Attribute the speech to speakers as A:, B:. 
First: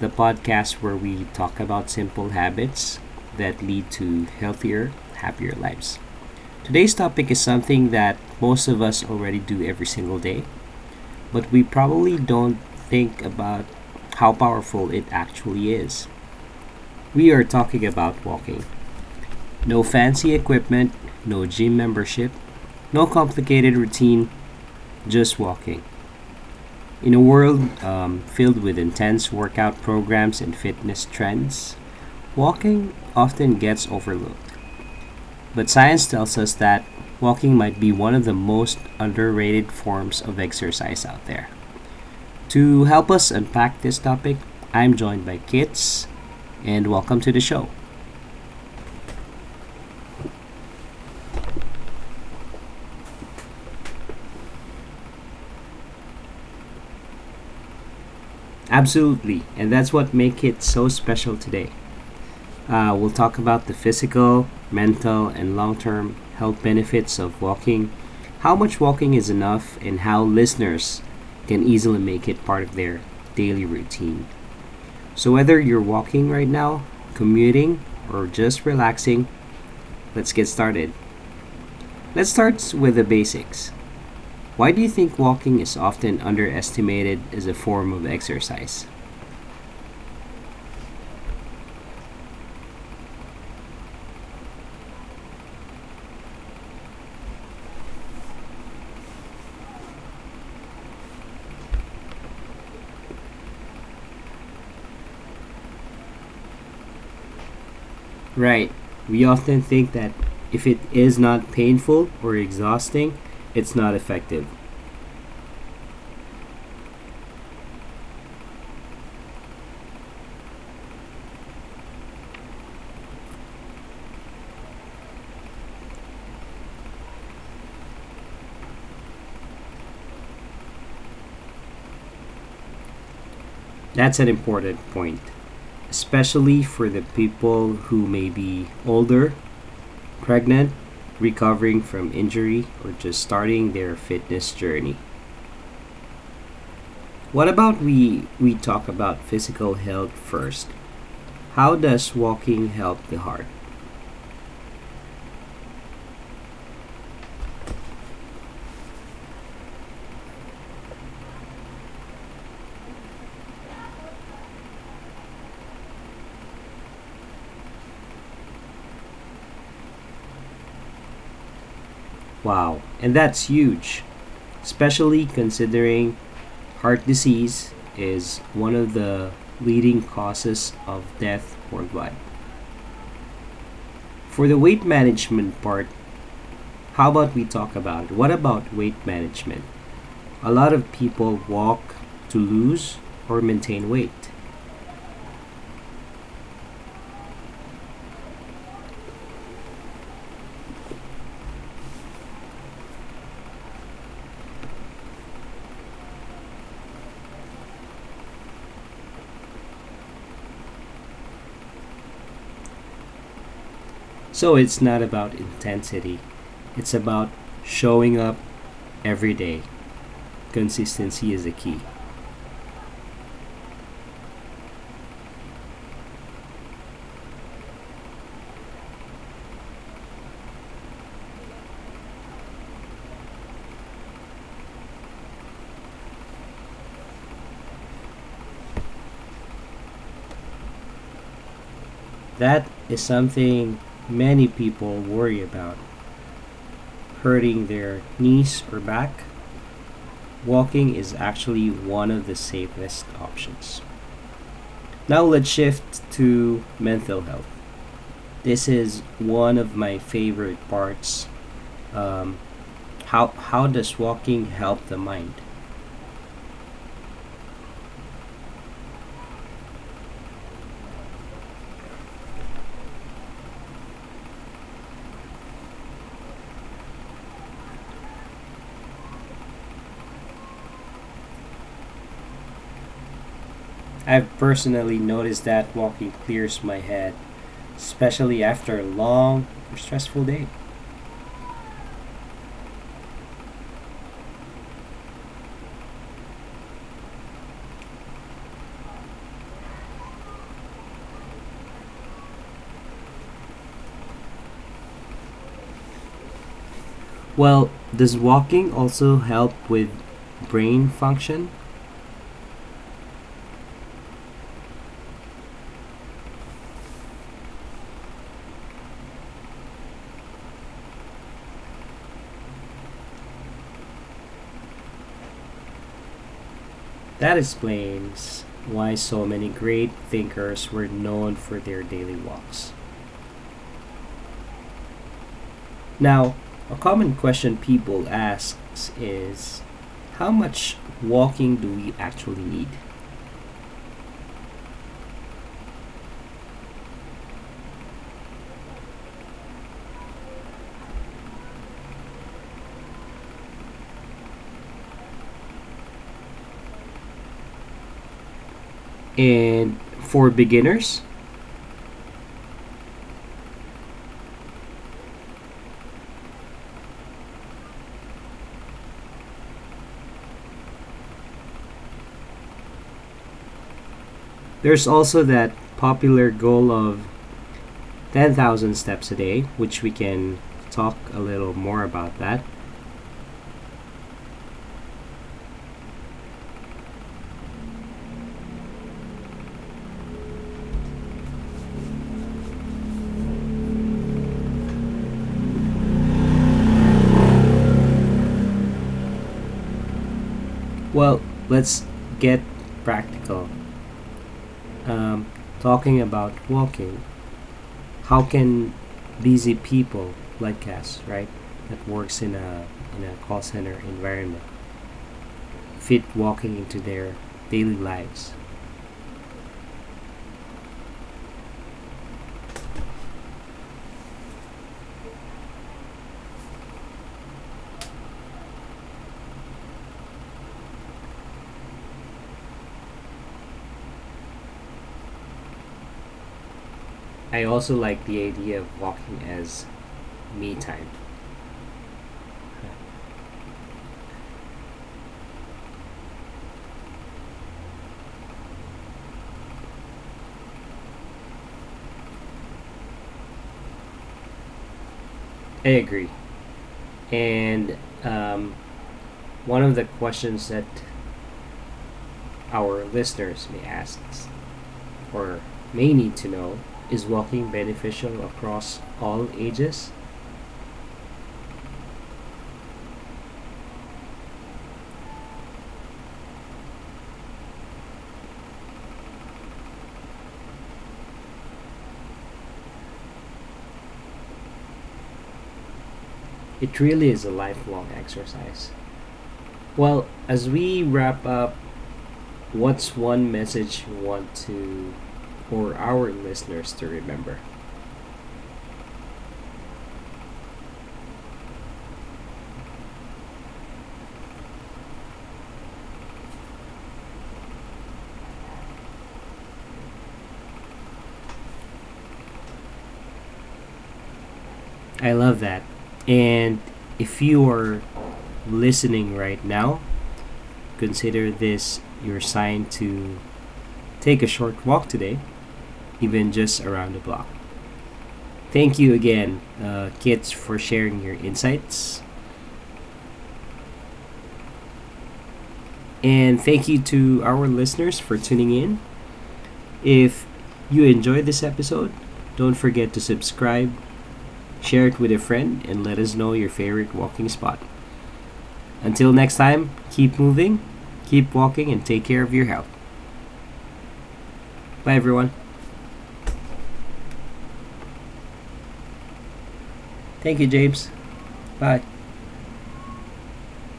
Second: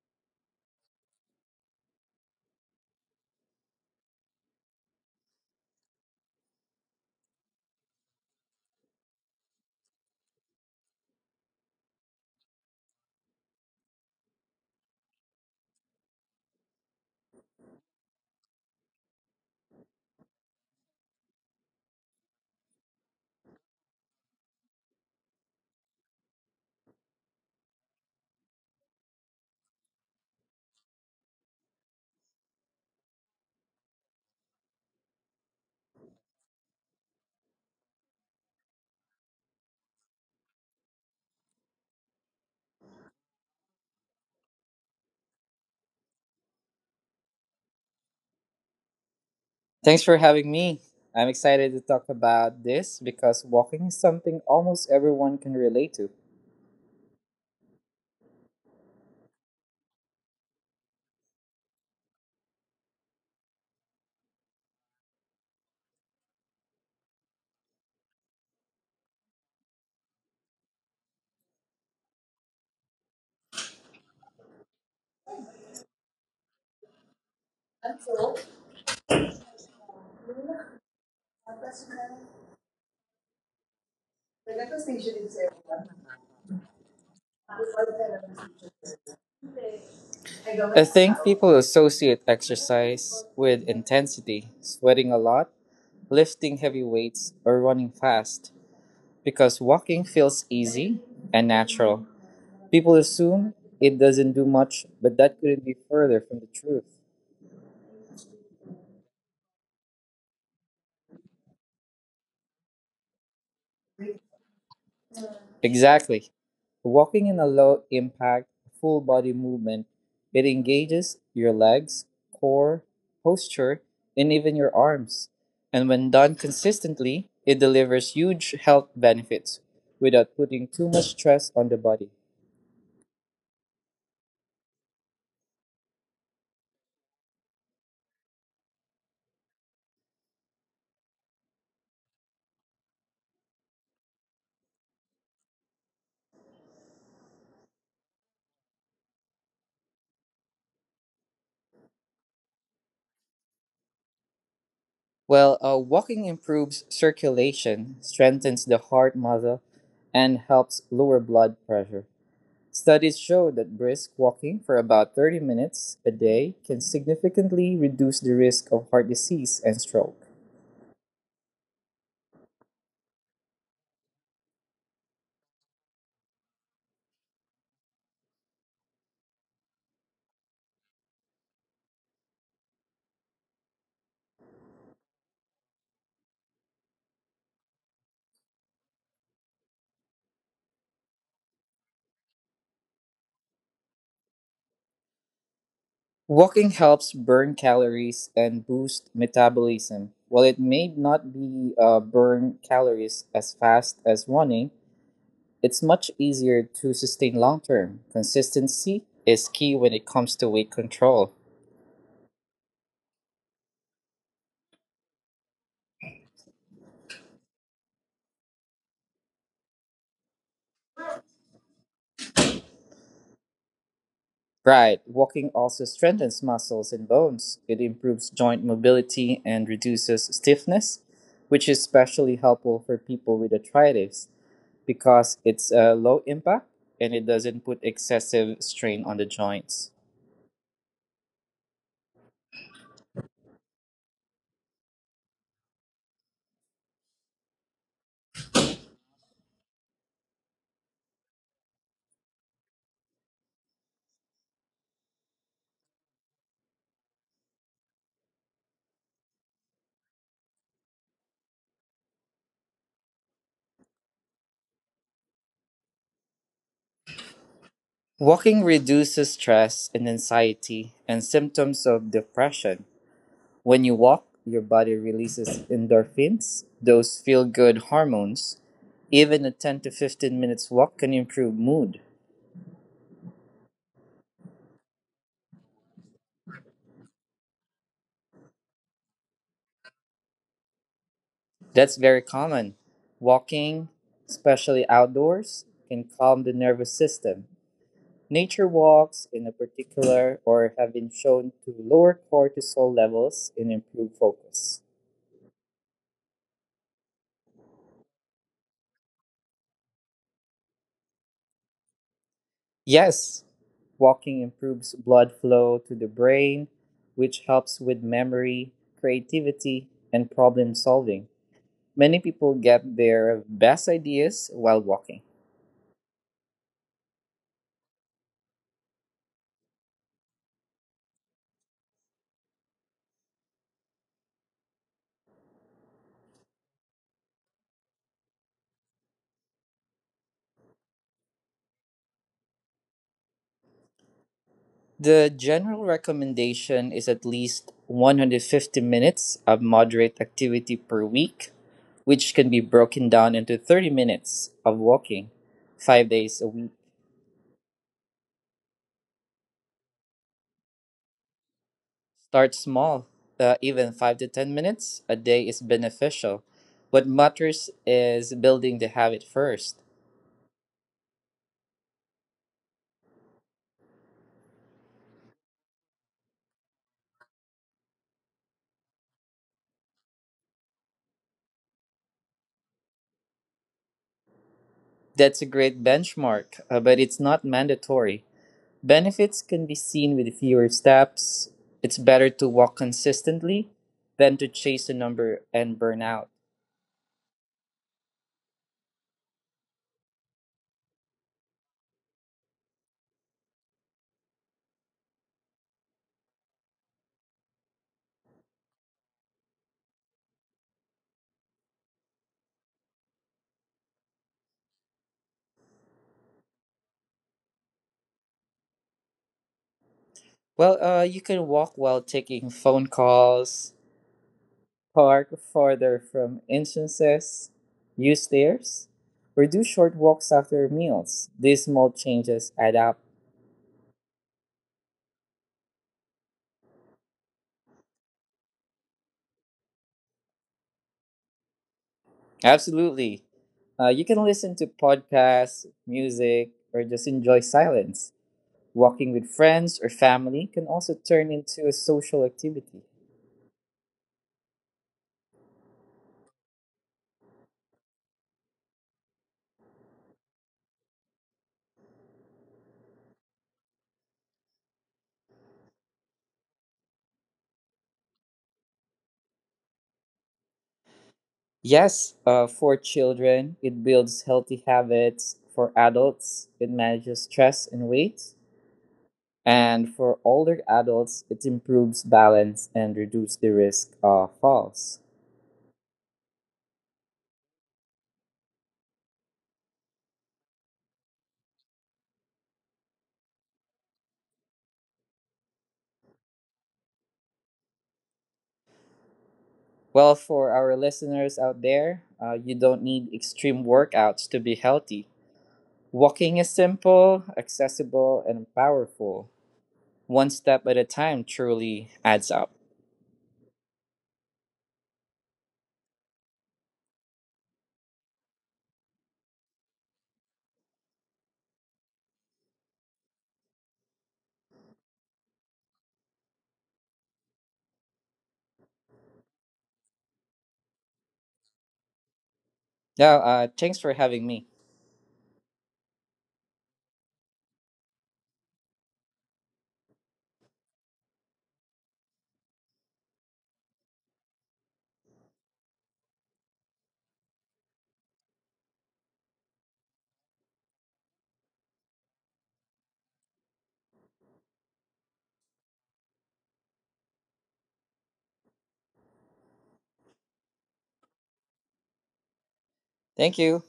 A: the podcast where we talk about simple habits that lead to healthier, happier lives. Today's topic is something that most of us already do every single day, but we probably don't think about how powerful it actually is. We are talking about walking. No fancy equipment, no gym membership, no complicated routine, just walking. In a world filled with intense workout programs and fitness trends, walking often gets overlooked. But science tells us that walking might be one of the most underrated forms of exercise out there. To help us unpack this topic, I'm joined by Kits, and welcome to the show.
B: Thanks for having me. I'm excited to talk about this because walking is something almost everyone can relate to.
A: Absolutely, and that's what makes it so special today. We'll talk about the physical, mental, and long term health benefits of walking, how much walking is enough, and how listeners can easily make it part of their daily routine. So, whether you're walking right now, commuting, or just relaxing, let's get started. Let's start with the basics. Why do you think walking is often underestimated as a form of exercise?
B: I think people associate exercise with intensity, sweating a lot, lifting heavy weights, or running fast because walking feels easy and natural. People assume it doesn't do much, but that couldn't be further from the truth.
A: Right. We often think that if it is not painful or exhausting, it's not effective.
B: Exactly. Walking in a low impact, full body movement, it engages your legs, core, posture, and even your arms. And when done consistently, it delivers huge health benefits without putting too much stress on the body.
A: That's an important point, especially for the people who may be older, pregnant, recovering from injury, or just starting their fitness journey. What about we talk about physical health first? How does walking help the heart?
B: Well, walking improves circulation, strengthens the heart muscle, and helps lower blood pressure. Studies show that brisk walking for about 30 minutes a day can significantly reduce the risk of heart disease and stroke.
A: Wow, and that's huge, especially considering heart disease is one of the leading causes of death worldwide. For the weight management part, how about we talk about it? What about weight management? A lot of people walk to lose or maintain weight.
B: Walking helps burn calories and boost metabolism. While it may not be burn calories as fast as running, it's much easier to sustain long term. Consistency is key when it comes to weight control.
A: So it's not about intensity, it's about showing up every day. Consistency is the key.
B: Right. Walking also strengthens muscles and bones. It improves joint mobility and reduces stiffness, which is especially helpful for people with arthritis because it's low impact and it doesn't put excessive strain on the joints.
A: That is something many people worry about, hurting their knees or back, walking is actually one of the safest options. Now let's shift to mental health. This is one of my favorite parts. How does walking help the mind?
B: Walking reduces stress and anxiety and symptoms of depression. When you walk, your body releases endorphins, those feel good hormones. Even a 10 to 15 minutes walk can improve mood.
A: I've personally noticed that walking clears my head, especially after a long or stressful day.
B: That's very common. Walking, especially outdoors, can calm the nervous system. Nature walks, in a particular, or have been shown to lower cortisol levels and improve focus.
A: Well, does walking also help with brain function?
B: Yes, walking improves blood flow to the brain, which helps with memory, creativity, and problem solving. Many people get their best ideas while walking.
A: That explains why so many great thinkers were known for their daily walks. Now, a common question people asks is how much walking do we actually need?
B: The general recommendation is at least 150 minutes of moderate activity per week, which can be broken down into 30 minutes of walking 5 days a week.
A: And for beginners,
B: Start small, even five to 10 minutes a day is beneficial. What matters is building the habit first.
A: there's also that popular goal of 10,000 steps a day, which we can talk a little more about that.
B: That's a great benchmark, but it's not mandatory. Benefits can be seen with fewer steps. It's better to walk consistently than to chase a number and burn out.
A: Well, let's get practical. Um, Talking about walking, how can busy people like us, right, that works in a call center environment, fit walking into their daily lives.
B: Well, you can walk while taking phone calls, park farther from entrances, use stairs, or do short walks after meals. These small changes add up.
A: I also like the idea of walking as me time. I
B: Absolutely. You can listen to podcasts, music, or just enjoy silence. Walking with friends or family can also turn into a social activity.
A: agree. And um, one of the questions that our listeners may ask or may need to know is walking beneficial across all ages?
B: Yes, for children, it builds healthy habits. For adults, it manages stress and weight. And for older adults, it improves balance and reduces the risk of falls.
A: It really is a lifelong exercise. Well, as we wrap up, what's one message you want to or our listeners to remember?
B: Well, for our listeners out there, you don't need extreme workouts to be healthy. Walking is simple, accessible, and powerful. One step at a time truly adds up.
A: I love that. And if you are listening right now, consider this your sign to take a short walk today, even just around the block. Thank you again, kids, for sharing your insights.
B: Now, thanks for having me.
A: And thank you to our listeners for tuning in. If you enjoyed this episode, don't forget to subscribe, share it with a friend, and let us know your favorite walking spot. Until next time, keep moving, keep walking, and take care of your health. Bye, everyone. Thank you, James. Bye.
B: Thank you.